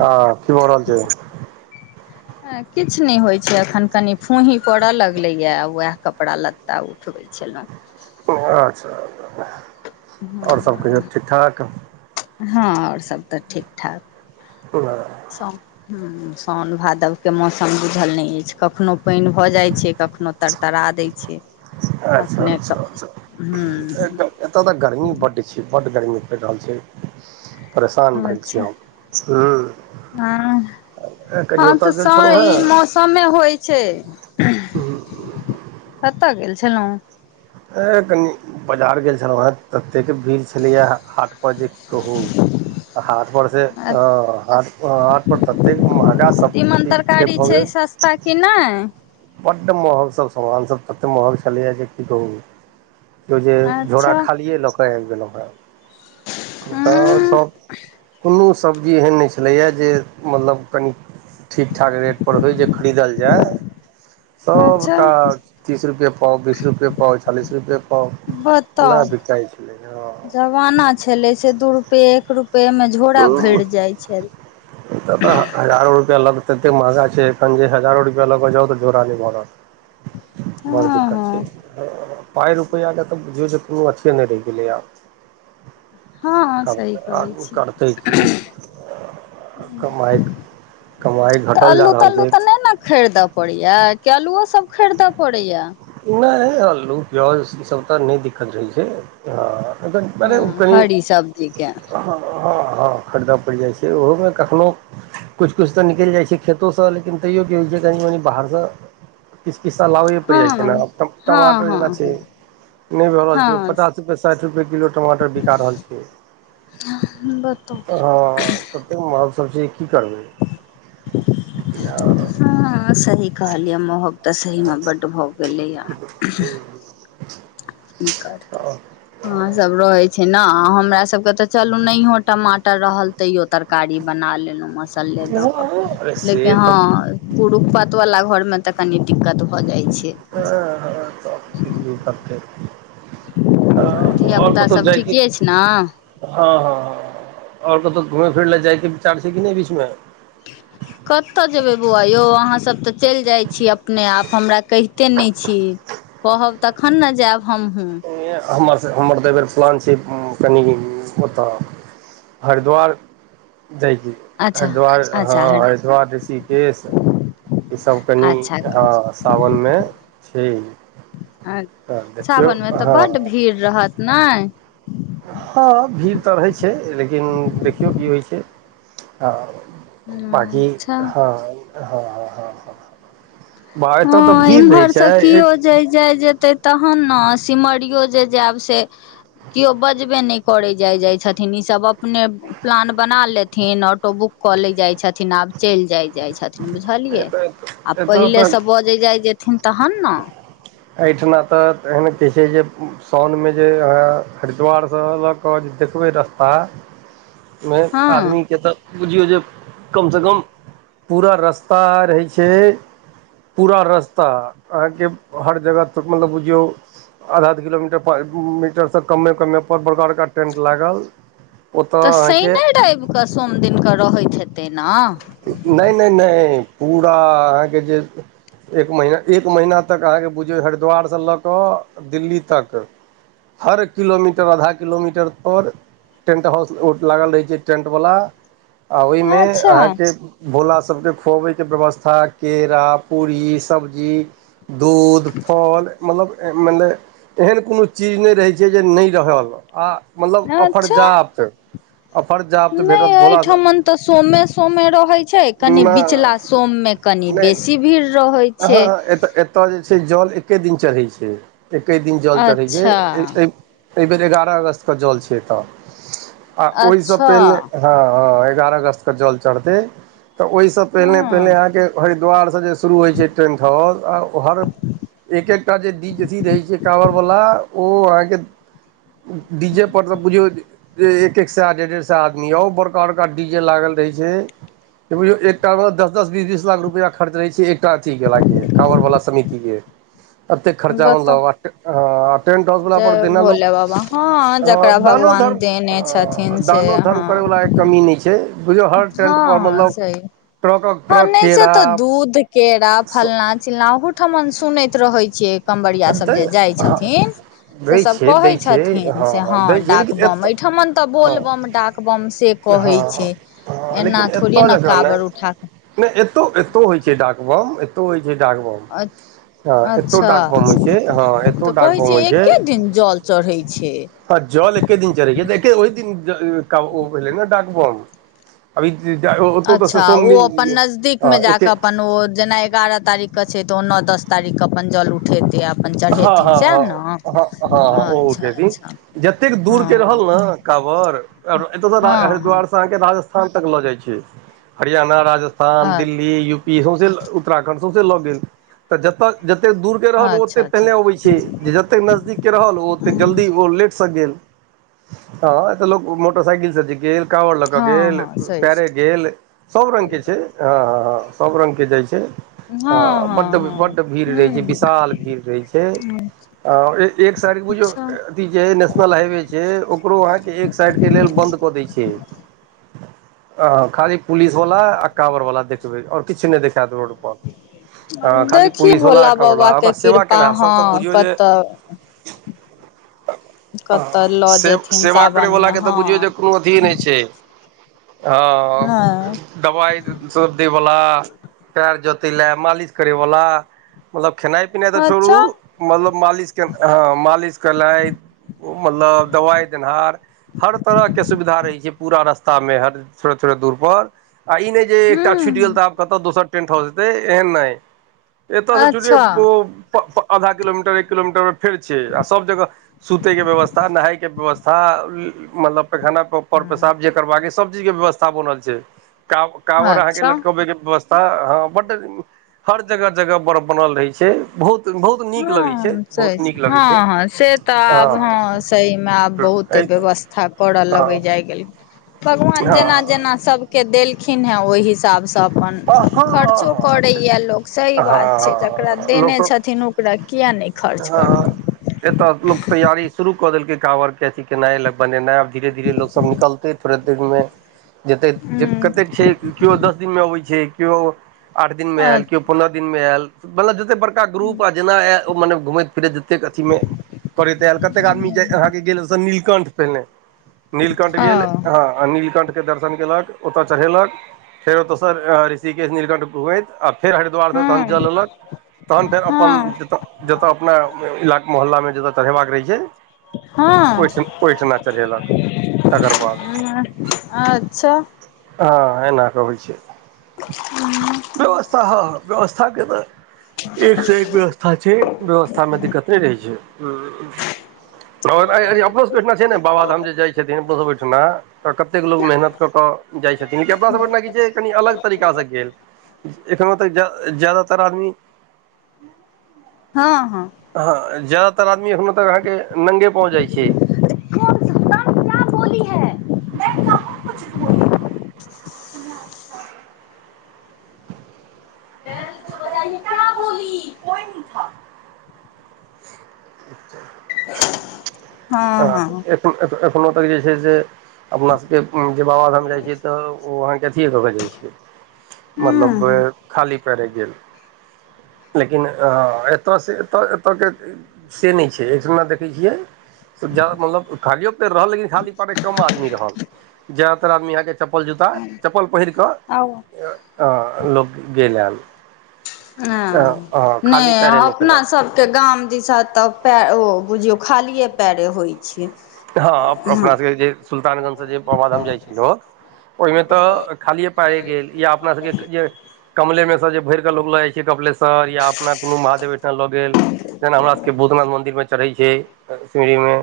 हँ की भऽ रहल छै किछ नै होइ छै अखन कनी फूंही पड़य लगलैया उएह कपड़ा-लत्ता उठबै छेलैं अच्छा [inaudible] और सब कहियौ ठीक-ठाक हँ और सब तऽ ठीक-ठाक [unintelligible] [unintelligible] हु सोन-भादव के मौसम बुझल नै ऐछ कखनो पाइन भऽ जाइ छै कखनो तरतरा दै छै [inaudible] अच्छा अखने कऽ [inaudible] हू एत तऽ गर्मी बड्ड छै बड्ड गर्मी पैर रहल छै परेशान भेल छी अच्छा हम [unintelligible] कनि हँ ओतय तऽ गेल स छलहुँ ई मौसमे होइ छै [unintelligible] कतऽ गेल छेलौं ए कनी बजार गेल छलौ है ततेक भीड़ छेलैए हाट पर जे कहू हाट पर से हऽ हाट हाट पर ततेक महंगा सब तिमन चीज से तरकारी छै सस्ता कि नै बड महंग सब समान सब तते महंग छलै या जे की कहू बुझियौ जे झोरा अच्छा खालिए लऽ कऽ आइब गेलौं है हँ [unintelligible] सब्जी एहन नै छलैए यऽ मतलब कनि ठीक ठाक रेट पर होइ जे खरीदल जै अच्छा सबटा तीस रुपे पाव बीस रुपे पाव चालीस रुपे पाव एना बिकाइ छलै हँ जवाना छलै से दू रुपैए एक रुपए में झोरा भैर जाइ छल तऽ तह हजारो रुपआ लऽ कऽतेक महंगा छै एखैन जे हजारो रुपआ लऽ कऽ जाउ तऽ झोरा नै भरत [unintelligible] बड़ हँ दिक्कत छै हँ [unintelligible] पाइ रुपैआ कऽ तऽ बुझियौ जे कोनो अथियए नै रहि गेलैए हँ हँ सही कहै आदमी करतै छियै की [unintelligible] कमाइ कमाइ [unintelligible] तऽ घटल जा अल्लू रहल तल्लू छै तऽ नै न खैरद पड़ैया की अलुओ सब खरीदय पड़ैया नै आलू पीऔज ईसभ तऽ नै दिक्कत होइ छै [unintelligible] हँ हरी सब्जीके हँ हँ खरीद पैड़ जाइ छै ओहो में कखनो किछ किछ तऽनिकैल जाइ छै खेतो स लेकिन तैयो की होइत छै कनि मनि बाहर स किछ किछ तऽ लाबै ए पैड़ हँ जाइ छै न हँ टमाटर जेना छै हँ नै भऽ रहल छै हँ पचास रुपैआ साइठ रूपैय किलो टमाटर बिका रहल छियै बताउ [unintelligible] ततेक महंग सब छै की करबै [unintelligible] हऽ सही कहल यै महंग तऽ सही में बड्ड भऽ गेलै यऽ [unintelligible] की करतै अहाँ सब रहे छै न हमरा सब कऽ तऽ चलू नहीं यो टमाटर रहल तैयो तरकारी बना लेलहु मसाले दऽ कऽ अरे से लेकिन तऽ हँ पुरुख पात वाला घर में तऽ कनी दिक्कत भऽ जाइ छै हँ हँ सब ठीक [unintelligible] आ अ और धियापुता सब त जदी ठीके अछि ने हँ हँ ओर कतहु घूमय फिरय लए जाय के विचार छै कि नय बीच मे [inaudible] कतय जेबै बौआ यौ अहाँसभ तऽ चलि जाइ छी अपने आप हमरा कहिते नई छी कहब तखन न जायब हमहू [unintelligible] हमर हमर तऽ एय बेर प्लान छै कनि ओतऽ हरिद्वार जाइभी अच्छा हरिद्वार हँ अच्छा हर हरिद्वार ऋषिकेश ई सभ कनि अच्छा हँ सावन मे छै अ तऽ देखियौ सावन मे तऽ हँ बड्ड भीड़ रहत नय हँ भीड़ तऽ रहै छै लेकिन देखियौ की होइ छै हँ बाकी अच्छा हँ हँ हँ ह हँ इम्हर से छै कियो जे जाय जेतै त हम न सिमरियो जे जायब से केओ बजबे नहि करे जाय जाय छथिन ई सब अपने प्लान बना लेत थीन ऑटो बुक कऽ ल जाइ छथिन आब चल जाय जाए छथीन बुझलिय आ एतय पहिले तऽ से बजै जाइ जेथिन त हन न छईठ मे तऽ एहन कहै छै साउन मे जे अहाँ हरिद्वारसँ अलक क जे देखबै रस्ता [inaudible] मे हँ आदमी के तऽ बुझियौ जे कम से कम पूरा रस्ता रहै छै पूरा रस्ता अहाँके हर जगह मतलब बुझियौ आधा आध किलोमीटर मीटरसँ कममे कममे पर बड़का बड़का टेन्ट लागल ओतऽ तऽ अहाँके शने रेब कऽ सोम दिनकेऽ रहैत हतेय न नय नय नय पूरा अहाँके जे एक महिना एक महीना तक अहाँके बुझियौ हरिद्वार सँ लक दिल्ली तक हर किलोमीटर आधा किलोमीटर पर टेंट हाउस लागल रहे छै टेंट वाला आ ओहिमे अच्छा अहाँके भोला सबके खुबैके व्यवस्था केरा पूरी सब्जी दूध फल मतलब मने एहन कोनो चीज नय रहै छै जे नय रहल अलग आ मतलब ऑफरजात नय अय ठमन तऽ सोमे सोमे रहय छै कनि नहि बिचला सोम मे कनि नहि बेसी भीड़ रहैय छै त जे छै जल एके दिन चढ़ै छै एके दिन जल चढ़ै अच्छा छै एहि बेेर एगारह अगस्त के जल छै एतय अ ओहिसँ अच्छा पहिले हँ हँ एगारह अगस्त के जल चढ़तै तऽ ओहिसँ पहिने पहिने हूँ अहाँके हरिद्वारसँ जे शुरू होइ छै ट्रेन्थ हाउस आ हर एक एकटा जे डिगजी रहै छै काँवरवला वाला ओ अहाँके डीजे परर तऽ बुझियौ एक सा ेढ़ डेढ़ सा आदमी आ बड़का बड़का डीजे लागल रहै छै जे [unintelligible] एकटा म दस दस बीस बीस लाख रुपया खर्च रहें कथी गला केँ कवरवाला समिति केँ ततै खर्चा बताउ मत ह टेंट हाउस वला पर जय देना लोग भोले बाबा हँ [inaudible] ह जकरा दान भगवान धर्म देने ह छथिन से दानो हँ धर्म करै वला एक कमी नै छै बुझियो हँ ह सेहीय [inaudible] हँ ट्रक नै सेह केरा तऽ दूध केरा फलना चिलना अहुँ ठमन सुनैत रहैत छियै कमरिया दै सभ जे जाइत हँ छथिन से दै सब छै कहै दै छै छथिन से हँ दै छै लेकिन डाकबम एतऽ एहिठमन तऽ हँ बोलबम डाकबम से कहै हँ छै हँ एना लेकिन एत थोड़े ने जकाँ नै काँवर उठा [inaudible] नै एतो एतो होइत छै डाक बम एत्तो होइ छै डाकबम अ [inaudible] अच्छा छै हँ एतौ तऽ डाक कहै बम छैै एके दिन जल चढ़ैत छै आ जल एके दिन चल ओहि दिन [unintelligible] ऐलै न डाकबम अभी [unintelligible] अच्छा ओ दिन अपन नजदीक में हँ जा कऽ एके अपन ओ जेना एगारह तारीख कऽ छै तऽ ओन दस तारीख कऽ अपन जल उठेैत हँ हँ हँ हँ हँ ओ अच्छा ओते दिन अच्छा जते कऽ दूर कऽ हँ रहल न कबर आओर एतऽ स हँ हँ हरिद्वार स अहाँ केँ राजस्थान तक लऽ जाइ छै हरियाणा अ राजस्थान दिल्ली यू पी सौसे उत्तराखण्ड सौसे लऽ गेल जत जते दूर केँ रहल ओ ओते अच्छा अच्छा पहिले ओ उठबै छै जे जतेक नजदीक केँ रहल ओ ओतेक जल्दी ओ लेट से गेल हऽ ऐत लोक मोटरसइकिल से जे गेल कावर लऽ कऽ हँ गेल हँ सही पैरे गेल सब रंग केँ छै हऽ हऽ हऽ सभ रंग केँ जाइ छै हँ हऽ हँ बड्ड हँ बड्ड भीड़ रहै छै हूँ विशाल भीड़ रहै छै हे आओर ए एक साइड कऽ बुझियो अच्छा अथी जे है नेशनल हाईवे छै ओकरो अहाँकेँ एक साइड केँ लेल बंद कऽ दै छै आ खाली पुलिस वाला आ काँवर वाला देखबै आओर किछ नै देखायत रोड पर खाली देखी पुलिस वाला भोला आ काँवर वाला बाबा कऽ ओकरा सेवा कृपा केनहार सब तऽ हऽ बुझियौ कतऽ कतऽ [unintelligible] लऽ सेब जेथिन सेवा करय वला सावनमे केँ तऽ हँ बुझियौ जे कोनो अथिए नै छै हँ हँ [unintelligible] दवाइ सब देै बला पैर जते लए मालिश करे बला मतलब खेनाइ पिनाइ तऽ छोरू अच्छा मतलब मालिश केँ हऽ मालिश केनाइ ओ मतलब दवाइ देनहार हर तरह केँ सुविधा रहै छै पूरा रस्ता में हर थोड़े थोड़े दूर पर आ ई नै जे एकटा छुट गेल हूँ तऽ आब कतऽ दोसर टेन्ट हाउस हेते एहन नै ऐत स छुटियौ अच्छा ओ प [unintelligible] आधा किलोमीटर एक किलोमीटर फेर छै आ सभ जगह सुते केँ व्यवस्था नहैय केँ व्यवस्था मतलब पैखाना [unintelligible] पर पेशाब जे करबाक यऽ सब चीज कें व्यवस्था बनल छै का काँवर अहाँकेँ अच्छा लटकबे केँ व्यवस्था तऽ हऽ बड हर जगह जगह बड़ बनल रहै छै बहुत बहुत ह नीक लगै छै सही बहुत छै नीक लगै हऽ हऽ से तऽ आब हँ हऽ सही में आब बहुते व्यवस्था कथा कर लग जाय गेल भगवान जेना हँ जेना सब केँ देलखिन हे ओइ हिसाब से तऽ अपन हँ हँ हँ हँ खर्चो हँ हँ हँ करैए लोक सही बात छै जकरा हँ देने लोकसभ छथिन ओकरा किया नैय खर्च करत एतय लोक तैयारी शुरू क देलकै काँवर के अथी केनाइ लग बनेनाइ आब धीरे धीरे लो सब निकलते प्र देर मे जतेक जे हूँ कतेक छैय केओ दस दिन मे अबैत छैय केओ आठ दिन मे अ आयल केओ पन्द्रह दिन मे आयल मतलब जतेक बड़का ग्रुप आ जेना आयल ओ मने घुमैत फिरैत जतेक अथी मे पड़ैत आयल कतेक आदमी जे अहाँके गेल से अहाँ के नील कंठ पहिनेे नीलकण्ठ ओ गेल हँ नीलकण्ठ के दर्शन केलक ओतऽ चढ़ेलक फेर ओतयसँ ऋषिकेश नीलकंठ हो आइतआ फेर हरिद्वार से हँ जल लेलक तहन फेर हँ अपनऽ जतऽ अपना इलाका मोहल्लामे जतऽ चढ़ेबाक रहै छैय हँ चढ़ेलक तकर बाद हा अच्छाऽ हँ एना कऽ होइ छैय [inaudible] हू व्यवस्था ह व्यवस्थाके तऽ एकसँ एक व्यवस्था हा छैय व्यवस्थामे दिक्कत नैय रहै छैय [unintelligible] अपनो से देखना चाहिए न बाबाधाम जे जाइ छथिन बहु ऐठेना तऽ कतेक लोको मेहनत कर कऽ जाइ छथिन लेकिन अपना सब ऐठ नाकि छिएकी जे कनि अलग तरीकासँ गेल एखनो तऽ ज्याद एखनो तऽ जादातर आदमी हँ हँ हँ ज्यदातर आदमी ऐखनोतक अहाँके नंगे पाँव जाइ छैय [inaudible] क्या बोली है [inaudible] [unintelligible] [unintelligible] बताइे क्या बोली [inaudible] आ हँ हँ एखन एखनो तक जे छैयसे अपना सभके जे बाबाधाम जाइ छियै तऽ ओ अहाँके अथिए दऽ कजाइ छिय मतलब हँ वे खाली पैरे जैवे लेकिन एतयसँ एतय एतयके से नहि छैय ऐ दिना देखै छियै जा मतलब खालियओ तऽ रहल लेकिन खाली पैरे कम आदमी रहल ज्यदातर आदमी अहाँके चप्पल जुता चप्पल पहिर कऽ आउ लोकग गेल आल ऐआऽ खाली नैय पैरे नहि अपना केलक सब के गाम दिसा तऽ पै ओ बुझियौ खालिए पैरे होइ छैय हँ अपना सबके जे सुल्तानगंज से जे बाबाधाम जाइ छ्लो ओहिमे तऽ खालीए पायरेगेल या अपना सबके जे कमले मे से जे भर के लोग लैय जा के कपिलेश्वर या अपना कोनो महादेव ओठाम लऽ गेल जेना हमरा सबके भूतनाथ मन्ददिर मे चढ़ै छैय सिमरीं में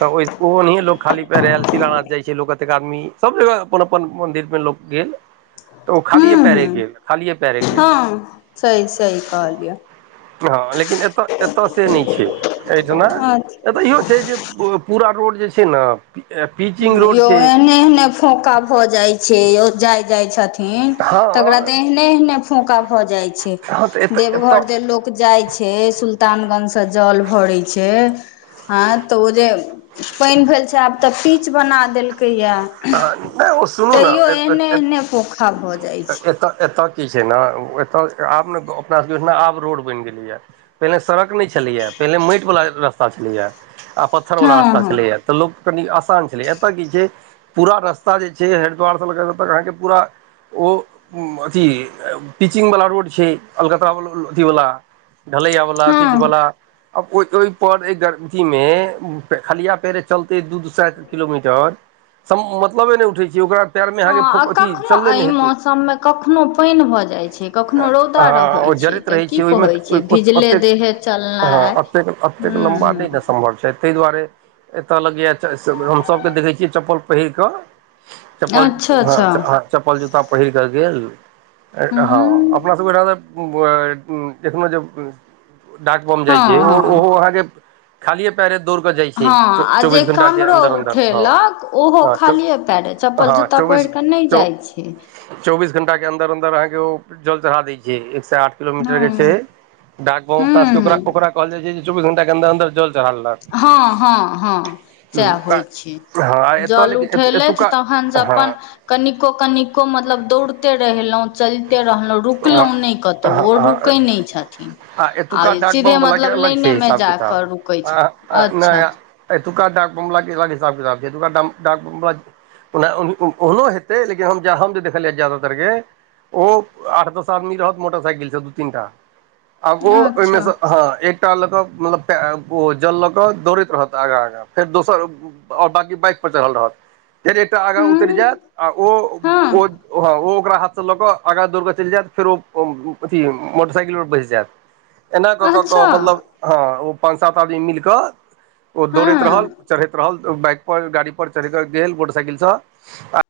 तऽ ओ ओनाहिे लोक खाली पै यरे आयल सिला नाथ जाइ छैय लोक एतेक आदमी सब जगह अपन अपन मन्दिर पे लोक गेल तऽ ओ खाली ये पैरे हँ गेल खाली ये पैरे गेल हँ सही सही कहलियै हँ लेकिन एतऽ एतऽ से नहि छैय एहिठिना अच्छा ऐतहियो छैय जे पूरा रोड जे छैय न हा इहो एहने एहने फोका भऽ जाइ छैय यो जाइ जाइ छथिन तकरा हँ तऽ एहने एहने फोका भऽ जाइ छैय हँ तऽ एतऽ एतऽ देवघर जेलोक जाय छैय हेसुल्तानगंजसँ जल भरै छैय हँ तऽ ओ जे पानि भेल छै आब तऽ पीच बना देलकैए या नहि ओ सुनू तैयो एहने ने एहने पोखा भऽ जाइ छैय एतय एतय की छै ने एतय आब ने अपना ऐहिना रोड बैन गेलैया पहिले सड़क नैय छलैया पहिले माटि बला रस्ता छलैया आ पत्थर वला हँ रास्ता हँ छलेया तऽ लोक कनि आसान छलै एतय की छैय पूरा रस्ता जे छै हरिद्वारसँ लक अत तक अहाँके पूरा ओ अथी पिचिंग वला रोड छै अलकत ब बला अथीवला ढलैय वाला पीच हँ वाला आब ओहि दूभ पर एही जरती मे खलिआ पेरे चलतै दू दू सए किलोमीटर सम मतलबे नैय उठै छै ओकरा पएरमे हँ आ अहाँके अथी कखनो चलले एहि नहि हेतै मौसम में कखनो पानि भऽ जाय छै कखनो रौदा हँ रहै ओ छैय जड़ैत रहै छै ओहिमेतेक हँ चलनाइ एतेक एतेक हूँ लम्बा नहि ने हूँ सम्भव छै ताहि दुआरे एतय लगैया [unintelligible] हमसभके देखै छियै चप्पल पहिर कऽ चप्पल अच्छा हँ अच्छा ह चप्पल जूता पहिर कऽ गेल हँ हूँ अपना सबके ऐठनाज एखनो जे डाक बम हँ जाइ छैर हँ ओहो ओहोअहाँके खालि पयरे दौड़ केऽ जाइ छै हँ आ जे चौबीस घंटा के कामरो अंन्दर अन्दर हँ उठेलक ओहो हँ खालिए पेरे चप्पल हँ जूताा चौबीस पहिर कऽ नैय चौ जाइ छै चौबीस घण्टाके अन्दर अन्दर अहाँके ओ जल चढ़ा दै छै एकसँ आठ किलोमीटर हँ के छै हूँ डाक बम पास ओकरा हूँ ओकरा कहल जाइ छै चौबीस घंटा के अन्दर अन्दर जल चढ़ा लेलक हँ हँ हँ सा होइ छै हँ एतय जल लेकिन उठेलथ एतुका तहन स हँ अपन कनिको कनिको मतलब दौड़ते रहलों चलिते रहलो रुकली हँ नैय कतहु हँ ओ हँ रुकै नैछथिन आ एतुका डाक सीधे बम वला मतलब लाइने मे जााकऽ रुकै छै अच्छा नैय अच्छा ऐतुका डाक बम वला के अलग हिसाब किताब छै ऐतुका डाक बम बला ओ ओहनो हेतै लेकिन हम हम जे देखलियै है जादातरके ओ आठ दस आदमी रहत मोटरसाइकिल से दू तीनटा आओ ओहिमे से अच्छा हँ एक लोटा ल कऽ मतलब ओ जल लऽ कऽ दौड़ैत रहत आगाँ आगाँ फेर दोसर आओर बाकी बाइक पर च रहल रहत फि एकटा आगाँ उतरि हँ जायत आ ओ ओ हँ हँ ओ ओकरा हाथसँ लऽ कऽ आगाँ दौड़ कऽ चलि जायत फेर ओ अथी मोटरसाइकिलपर बैस जायत एना कऽ कऽ अच्छा केऽ मतलब हँ ओ पाँन सात आदमी मिल कऽ ओ दौड़ैत रहल हँ चढ़ैत रहल बाइक पर गाड़ी पर चढ़ रहल गेहेल मोटरसाइकिल से